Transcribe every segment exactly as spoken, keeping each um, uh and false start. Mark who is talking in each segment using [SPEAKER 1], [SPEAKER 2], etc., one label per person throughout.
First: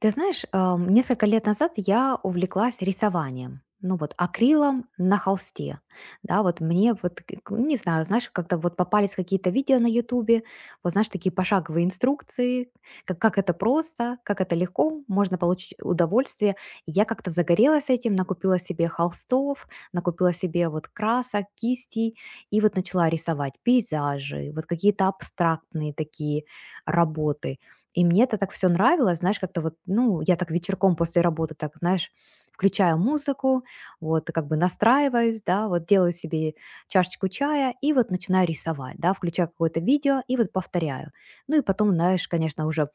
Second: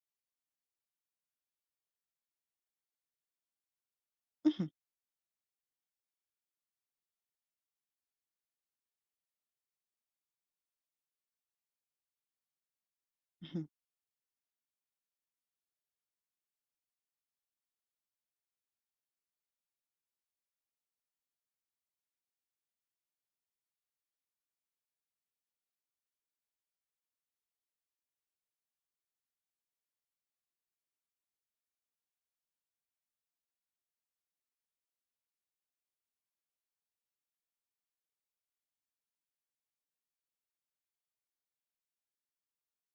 [SPEAKER 1] Ты знаешь, ам, несколько лет назад я увлеклась рисованием. Ну вот
[SPEAKER 2] Мгм,
[SPEAKER 1] акрилом на холсте, да, вот мне вот, к- к- не знаю, знаешь, как-то вот попались какие-то видео на ютубе, вот знаешь, такие пошаговые инструкции, как, как это
[SPEAKER 2] мгм,
[SPEAKER 1] просто, как это легко, можно получить удовольствие. И я как-то загорелась этим, накупила себе холстов, накупила себе вот красок, кистей, и вот начала рисовать пейзажи, вот какие-то абстрактные такие работы. И мне это так все нравилось, знаешь, как-то вот, ну, я так вечерком после работы так, знаешь, включаю музыку, вот, как бы настраиваюсь, да, вот делаю себе чашечку чая и вот начинаю рисовать, да, включаю какое-то видео и вот повторяю. Ну и потом, знаешь, конечно, уже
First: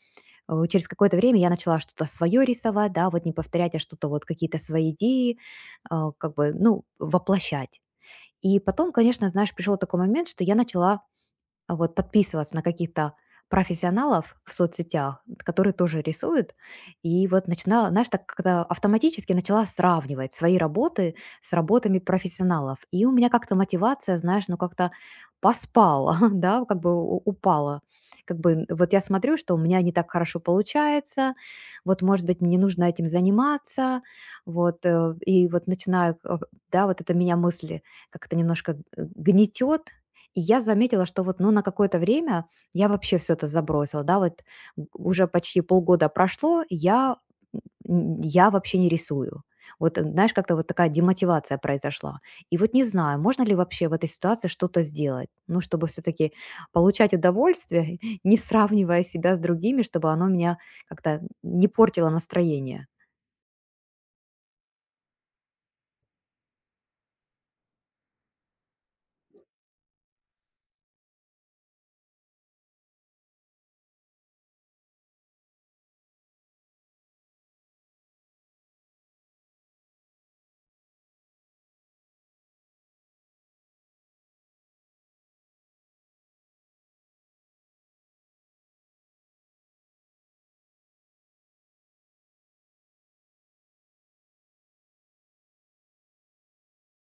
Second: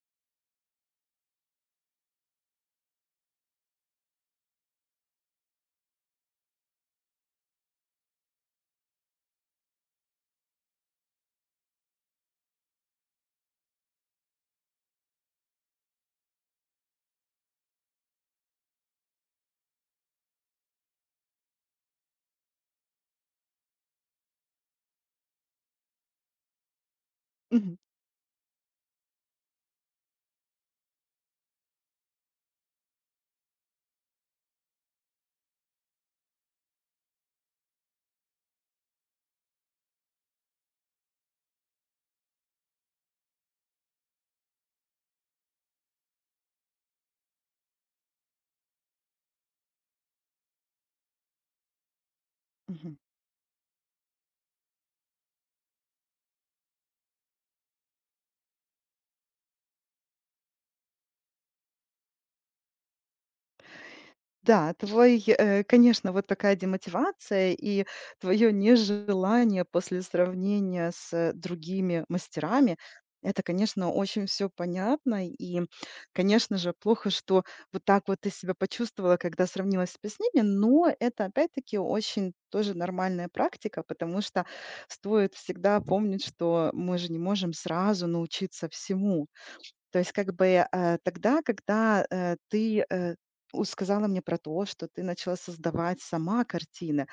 [SPEAKER 1] э, через какое-то время я начала что-то свое рисовать, да, вот не повторять, а что-то вот какие-то свои идеи, а, как бы, ну, воплощать. И потом, конечно, знаешь, пришел такой момент, что я начала а, вот подписываться на каких-то профессионалов в соцсетях, которые тоже рисуют, и вот начинала, знаешь, так как-то автоматически начала сравнивать свои работы с работами профессионалов. И у меня как-то мотивация, знаешь, ну как-то поспала, да, как бы у-
[SPEAKER 2] мгм,
[SPEAKER 1] упала. Как бы вот я смотрю, что у меня не так хорошо получается, вот, может быть, мне нужно этим заниматься, вот, э, и вот начинаю, э, да, вот это меня мысли как-то немножко гнетет, и я заметила, что вот, ну, на какое-то время я вообще все это забросила, да, вот г уже почти полгода прошло, я н я вообще не рисую. Вот, э, знаешь, как-то вот такая демотивация произошла. И вот не
[SPEAKER 2] мгм.
[SPEAKER 1] знаю, можно ли вообще в этой ситуации что-то сделать, ну, чтобы все таки получать удовольствие, не сравнивая себя с другими, чтобы оно меня как-то не портило настроение.
[SPEAKER 2] Да, твой, э, конечно, вот такая демотивация и твое нежелание после сравнения с э, другими мастерами, это, конечно, очень все понятно. И конечно же, плохо, что вот так вот ты себя почувствовала, когда сравнилась себя с ними, но это, опять-таки, очень тоже нормальная практика, потому что стоит всегда помнить, что мы же не можем сразу научиться всему. То есть как бы, э, тогда, когда, э, ты, э, у сказала мне про то, что ты начала создавать сама картины,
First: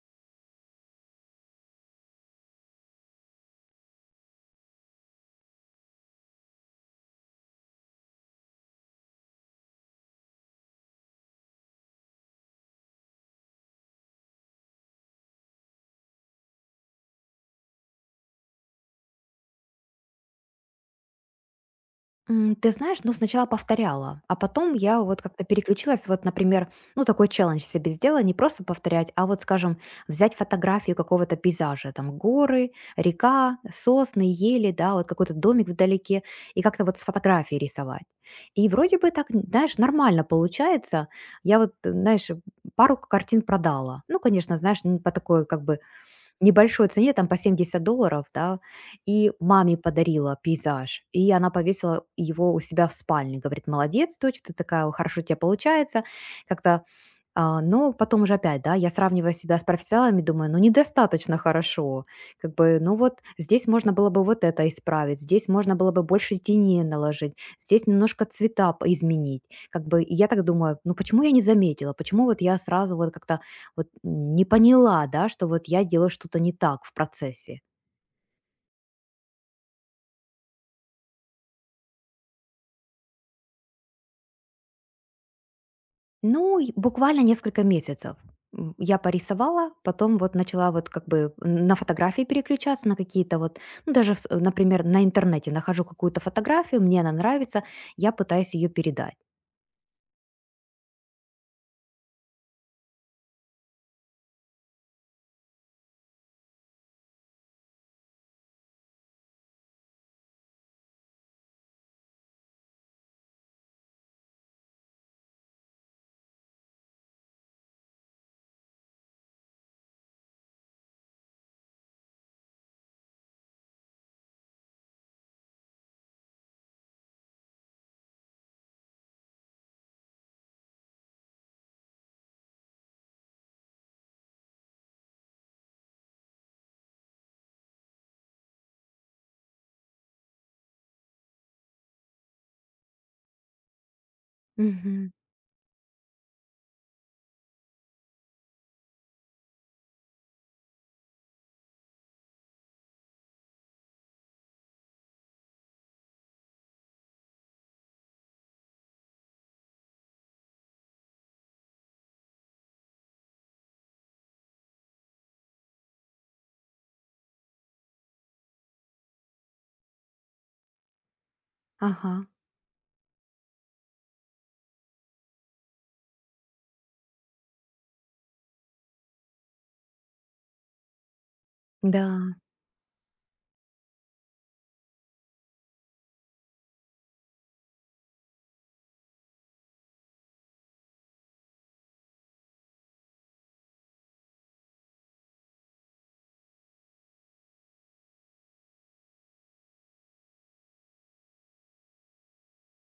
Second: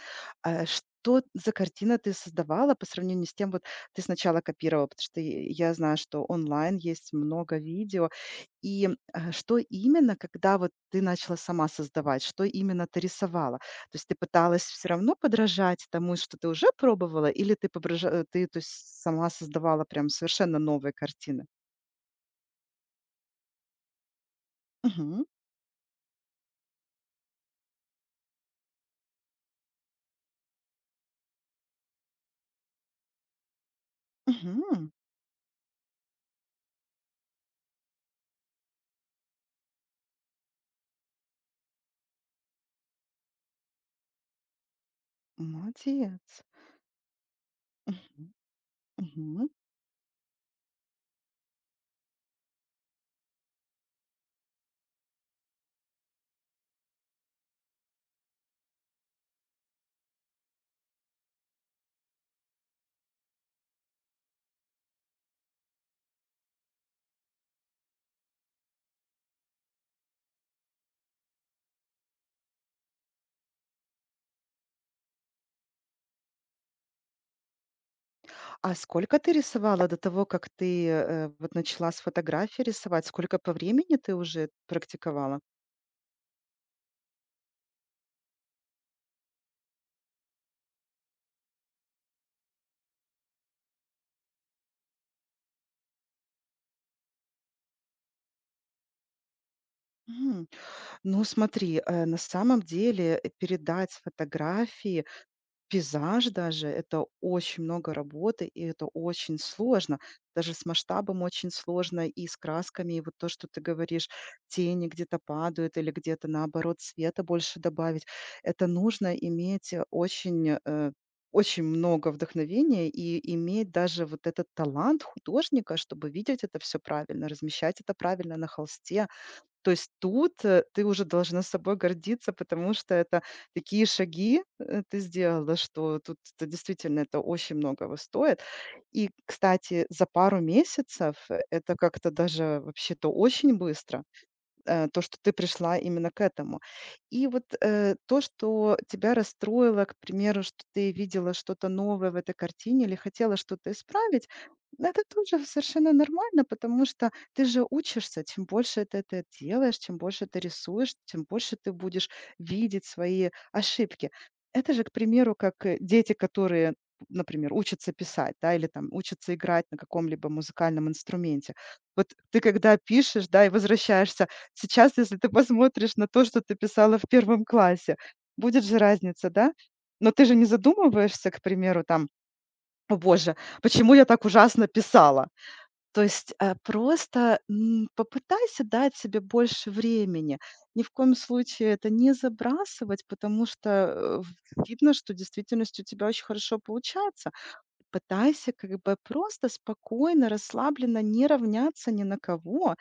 [SPEAKER 2] э, что за картина ты создавала по сравнению с тем, вот ты сначала копировала, потому что и я знаю, что онлайн есть много видео. И, э, что именно, когда вот ты начала сама создавать, что именно ты рисовала? То есть ты пыталась все равно подражать тому, что ты уже пробовала, или ты поброжа э, ты, то есть, сама создавала прям совершенно новые картины?
[SPEAKER 1] М, ты знаешь, ну, сначала повторяла, а потом я вот как-то переключилась, вот, например, ну, такой челлендж себе сделала, не просто повторять, а вот, скажем, взять фотографию какого-то пейзажа, там, горы, река, сосны, ели,
[SPEAKER 2] Мгм.
[SPEAKER 1] да, вот какой-то домик вдалеке, и как-то вот с фотографии рисовать. И вроде бы так, знаешь, нормально получается. Я вот, э, знаешь, пару картин продала. Ну, конечно, знаешь, не по такой, как бы,
[SPEAKER 2] Молодец.
[SPEAKER 1] небольшой цене, там по семьдесят долларов,
[SPEAKER 2] Мгм.
[SPEAKER 1] да, и
[SPEAKER 2] Мгм.
[SPEAKER 1] маме подарила пейзаж. И она повесила его у себя в спальне. Говорит, молодец, дочь, ты такая, хорошо у тебя получается. Как-то а, но потом уже опять, да, я сравниваю себя с профессионалами, думаю, ну недостаточно хорошо, как бы, ну вот здесь можно было бы вот это исправить, здесь можно было бы больше теней наложить, здесь немножко цвета п- изменить, как бы, и я так думаю, ну почему я не заметила, почему вот я сразу вот как-то вот не поняла, да, что вот я делаю что-то не так в процессе.
[SPEAKER 2] А сколько ты рисовала до того, как ты, э, вот начала с фотографии рисовать? Сколько по времени ты уже практиковала?
[SPEAKER 1] Ну, и буквально несколько месяцев. М, Я порисовала, потом вот начала вот как бы на фотографии переключаться, на какие-то вот, ну, даже, в с- например, на интернете нахожу какую-то фотографию, мне она нравится, я пытаюсь ее передать.
[SPEAKER 2] М. Ну, смотри, э, на самом деле, э, передать фотографии пейзаж даже- это очень много работы, и это очень сложно. Даже с масштабом очень сложно, и с красками. И вот то, что ты говоришь, тени где-то падают или где-то, наоборот, света больше добавить. Это нужно иметь, э, очень, э, очень много вдохновения и иметь даже вот этот талант художника, чтобы видеть это все правильно, размещать это правильно на холсте. То есть тут, э, ты уже должна собой гордиться, потому что это такие шаги, э, ты сделала, что тут это действительно это очень многого стоит. И, кстати, за пару месяцев э, это как-то даже вообще-то очень быстро, э, то,
[SPEAKER 1] Мгм.
[SPEAKER 2] что ты пришла именно к этому. И вот э, то, что тебя расстроило, к примеру, что ты видела что-то новое в этой картине или хотела что-то исправить, это тоже совершенно нормально, потому что ты же учишься, чем больше ты это делаешь, чем больше ты рисуешь, тем больше ты будешь видеть свои ошибки. Это же, к примеру, как э, дети, которые например, учатся писать, да, или там учатся играть на каком-либо музыкальном инструменте.
[SPEAKER 1] Ага,
[SPEAKER 2] Вот ты когда пишешь, да, и возвращаешься сейчас, если ты посмотришь на то, что ты писала в первом классе, будет же разница, да? Но ты же не задумываешься, к примеру, там:
[SPEAKER 1] да.
[SPEAKER 2] "О боже, почему я так ужасно писала?" То есть, э, просто, м, попытайся дать себе больше времени. Ни в коем случае это не забрасывать, потому что, э, в видно, что в действительности у тебя очень хорошо получается. Пытайся как бы просто спокойно, расслабленно не равняться ни на кого.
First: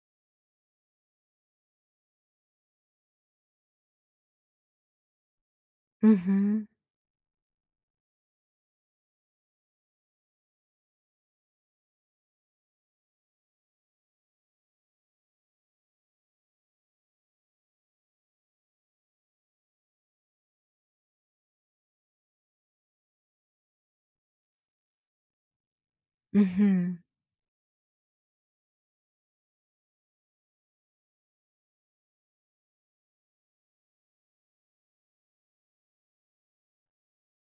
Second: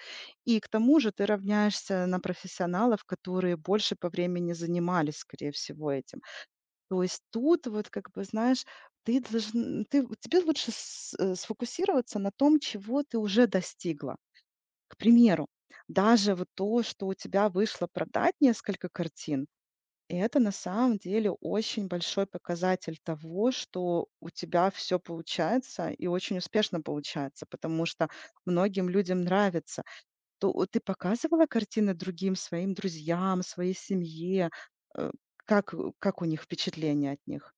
[SPEAKER 2] И к тому же ты равняешься на профессионалов, которые больше по времени занимались, скорее всего, этим.
[SPEAKER 1] Мгм.
[SPEAKER 2] То есть тут вот как бы, знаешь, ты должен, ты, тебе лучше с- э, сфокусироваться на том, чего ты уже достигла. К примеру, даже вот то, что у тебя вышло продать несколько картин, и это на самом деле очень большой показатель того, что у тебя все получается и очень успешно
[SPEAKER 1] Мгм.
[SPEAKER 2] получается, потому что многим людям нравится. То о Ты показывала картины другим своим друзьям, своей семье? Э, как э, как у них впечатление от них?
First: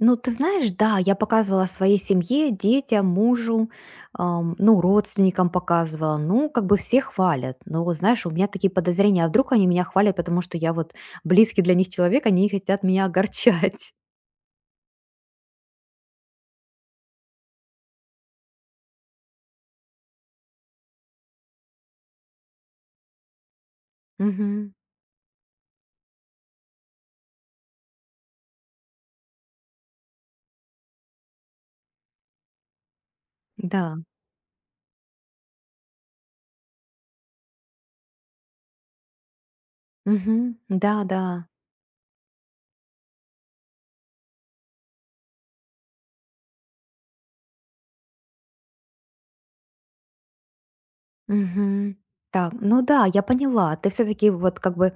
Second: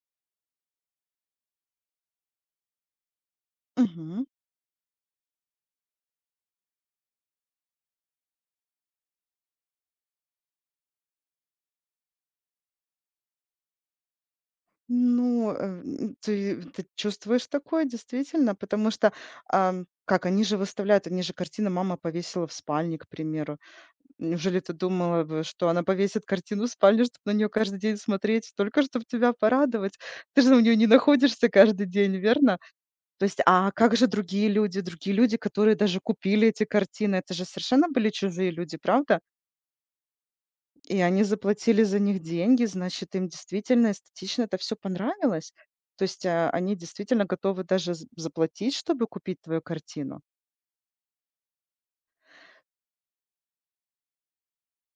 [SPEAKER 1] Ну, ты знаешь, да, я показывала своей семье, детям, мужу,
[SPEAKER 2] Мгм.
[SPEAKER 1] ам, ну, родственникам показывала. Ну, как бы все хвалят. Но, вот знаешь, у меня такие подозрения, а вдруг они меня хвалят, потому что я вот близкий для них человек, они не хотят меня огорчать.
[SPEAKER 2] Ну, э, м, ты ты чувствуешь такое действительно, потому что, ам, как они же выставляют, они же картины "Мама повесила в спальне", к примеру. Неужели
[SPEAKER 1] Мгм.
[SPEAKER 2] ты думала бы, что она повесит картину в спальне, чтобы на нее каждый день смотреть, только чтобы тебя порадовать? Ты же у нее не находишься каждый день, верно? То есть, а как
[SPEAKER 1] Да.
[SPEAKER 2] же другие люди, другие люди, которые даже купили эти картины? Это же совершенно были чужие люди, правда?
[SPEAKER 1] Мгм. Да,
[SPEAKER 2] И они
[SPEAKER 1] да.
[SPEAKER 2] заплатили за них деньги, значит, им действительно эстетично это все понравилось. То есть, а, они действительно готовы даже з заплатить, чтобы купить твою картину.
[SPEAKER 1] Мгм. Так, ну да, я поняла. Ты все-таки вот как бы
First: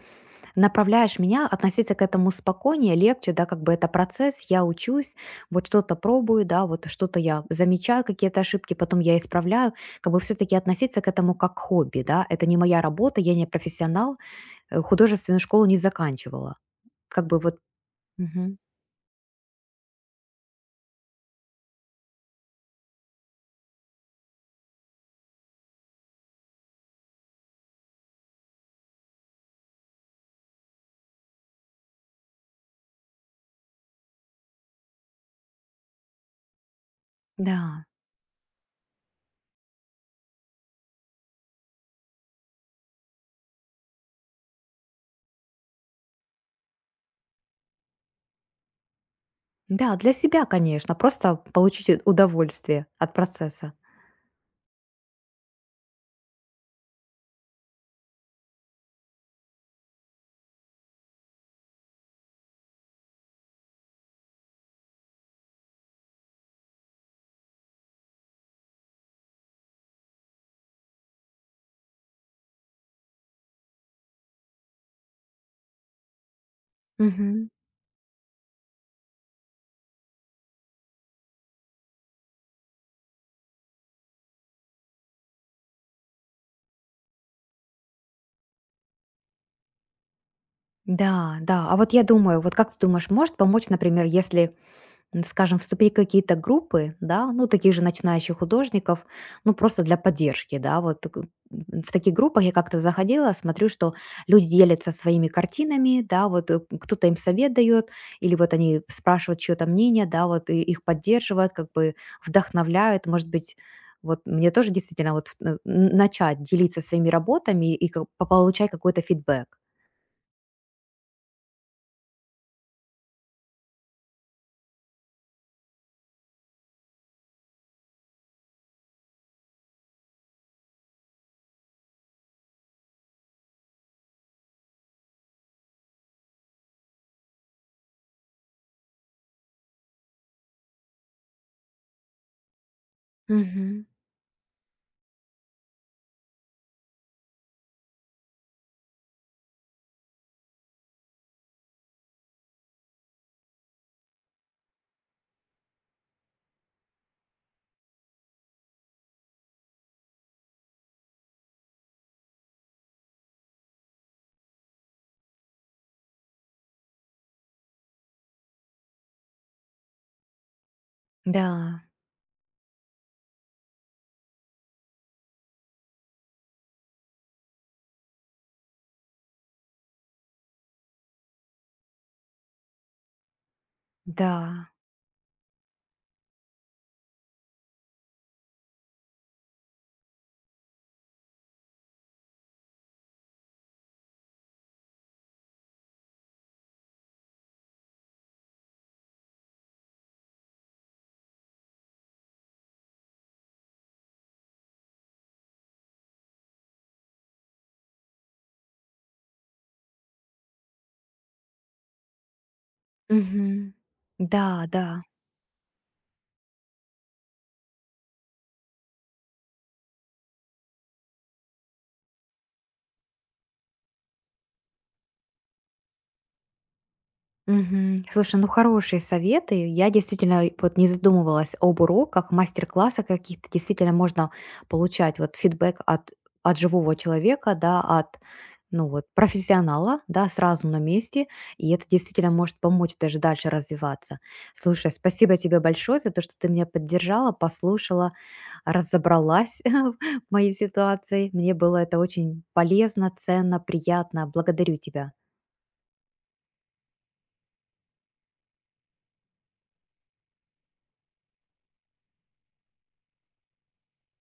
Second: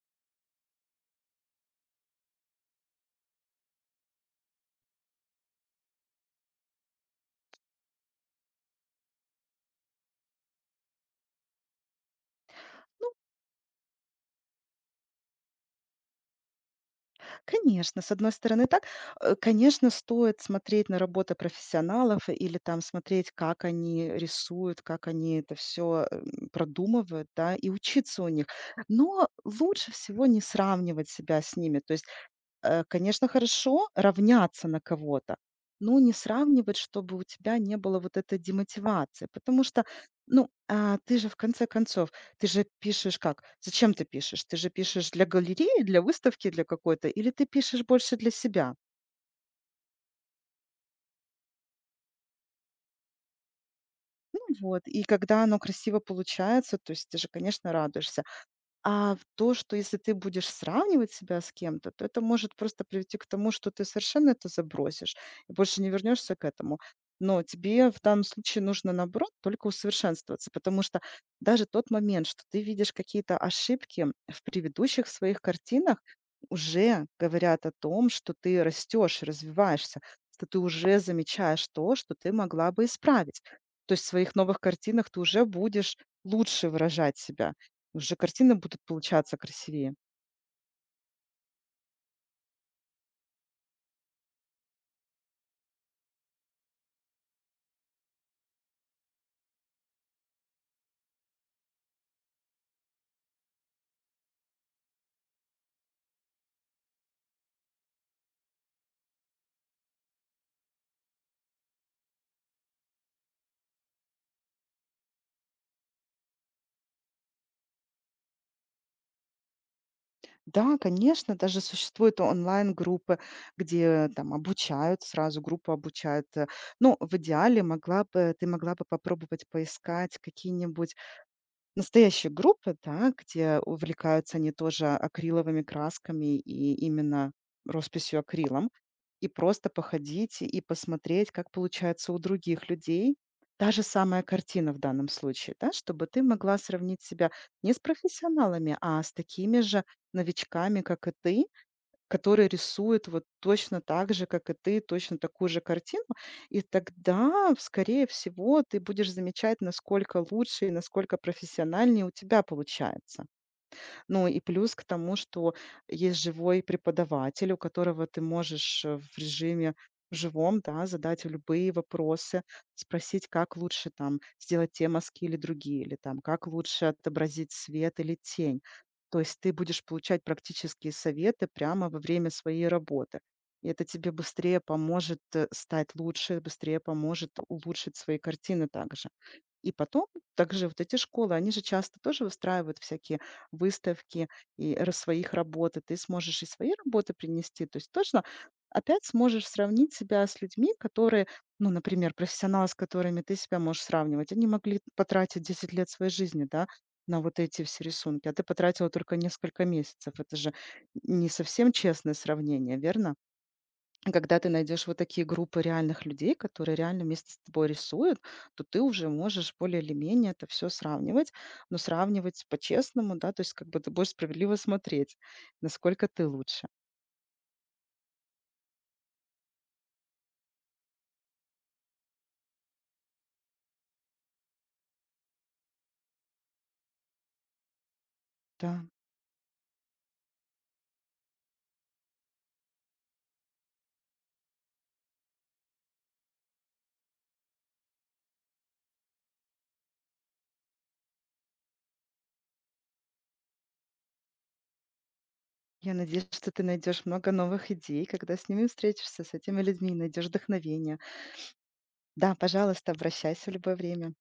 [SPEAKER 1] направляешь меня относиться к этому спокойнее, легче, да, как бы это процесс, я учусь, вот что-то пробую, да, вот что-то я замечаю, какие-то ошибки, потом я исправляю, как бы все-таки относиться к этому как хобби, да, это не моя работа, я не профессионал, э, художественную школу не заканчивала, как бы вот,
[SPEAKER 2] Конечно, с одной
[SPEAKER 1] мгм.
[SPEAKER 2] стороны так. Э, Конечно, стоит смотреть на работы профессионалов или там смотреть, как они рисуют, как они это все продумывают, да, и учиться у них. Но лучше всего не сравнивать себя с ними. То есть Э, конечно, хорошо равняться на кого-то, но не сравнивать, чтобы у тебя не
[SPEAKER 1] Да,
[SPEAKER 2] было вот этой демотивации. Потому что, ну, а, ты же в конце концов, ты же пишешь как? Зачем ты пишешь? Ты же пишешь для галереи, для выставки, для какой-то, или ты пишешь больше для себя?
[SPEAKER 1] да, для себя, конечно, просто получить у- удовольствие от процесса.
[SPEAKER 2] Ну вот, и когда оно красиво получается, то есть ты же, конечно, радуешься. А в то, что если ты будешь сравнивать себя с кем-то, то это может просто привести к тому, что ты совершенно это забросишь и больше не вернешься к этому. Но тебе в данном случае нужно, наоборот, только усовершенствоваться, потому что даже тот момент, что ты видишь какие-то ошибки в предыдущих своих картинах, уже
[SPEAKER 1] Мгм.
[SPEAKER 2] говорят о том, что ты растешь, развиваешься, что ты уже замечаешь то, что ты могла бы исправить. То есть в своих новых картинах ты уже будешь лучше выражать себя. Уже картины будут получаться красивее.
[SPEAKER 1] Да, да. А вот я думаю, вот как ты думаешь, может помочь, например, если м, скажем, вступить в какие-то группы, да, ну, таких же начинающих художников, ну, просто для поддержки, да, вот так, м, в таких группах я как-то заходила, смотрю, что люди делятся своими картинами, да, вот э, кто-то им совет дает, или вот они спрашивают чье-то мнение, да, вот и их поддерживают, как бы вдохновляют, может быть, вот мне тоже действительно вот э, н- начать делиться своими работами и как- по- получать какой-то фидбэк.
[SPEAKER 2] Да, конечно, даже существуют онлайн-группы, где там обучают, сразу группу обучают. э. Ну, в идеале могла бы, ты могла бы попробовать поискать какие-нибудь настоящие группы, да, где увлекаются они тоже акриловыми красками и именно росписью акрилом, и просто походить и посмотреть, как получается у других людей. Та же
[SPEAKER 1] Мгм.
[SPEAKER 2] самая картина в данном случае, да, чтобы ты могла сравнить себя не с профессионалами, а с такими же новичками, как и ты, который рисует вот точно так же, как и ты, точно такую же картину. И тогда, скорее всего, ты будешь замечать, насколько лучше и насколько профессиональнее у тебя получается. Ну и плюс к тому, что есть живой преподаватель, у которого ты можешь э, в режиме живом, да, задать
[SPEAKER 1] Да,
[SPEAKER 2] любые вопросы, спросить, как лучше там сделать те мазки или другие, или там как лучше отобразить свет или тень. То есть ты будешь получать практические советы прямо во время своей работы. И это тебе быстрее
[SPEAKER 1] да.
[SPEAKER 2] поможет э, стать лучше, быстрее поможет улучшить свои картины также. И потом также вот эти школы, они же часто тоже выстраивают всякие выставки и ра- своих работ, и ты сможешь и свои работы принести. То есть точно опять сможешь сравнить себя с людьми, которые, ну, например, профессионалы, с которыми ты себя можешь сравнивать, они могли потратить десять лет своей жизни, да, на вот эти все рисунки, а ты потратила только несколько месяцев. Это же не совсем честное сравнение, верно?
[SPEAKER 1] Мгм.
[SPEAKER 2] Когда
[SPEAKER 1] Да,
[SPEAKER 2] ты
[SPEAKER 1] да.
[SPEAKER 2] найдешь вот такие группы реальных людей, которые реально вместе с тобой рисуют, то ты уже можешь более или менее это все сравнивать, но сравнивать по-честному, да, то есть как бы ты будешь справедливо смотреть, насколько ты лучше.
[SPEAKER 1] Мгм. Слушай, ну хорошие советы. Я действительно вот не задумывалась об уроках, мастер-классах каких-то. Действительно можно получать вот фидбэк от, от живого человека, да, от
[SPEAKER 2] Да,
[SPEAKER 1] ну вот, профессионала, да, сразу на месте, и это действительно может помочь даже дальше развиваться. Слушай, спасибо тебе большое за то, что ты меня поддержала, послушала, разобралась в моей ситуации. Мне было это очень полезно, ценно, приятно. Благодарю тебя.
[SPEAKER 2] я надеюсь, что ты найдешь много новых идей, когда с ними встретишься, с этими людьми, найдешь вдохновение. Да, пожалуйста, обращайся в любое время.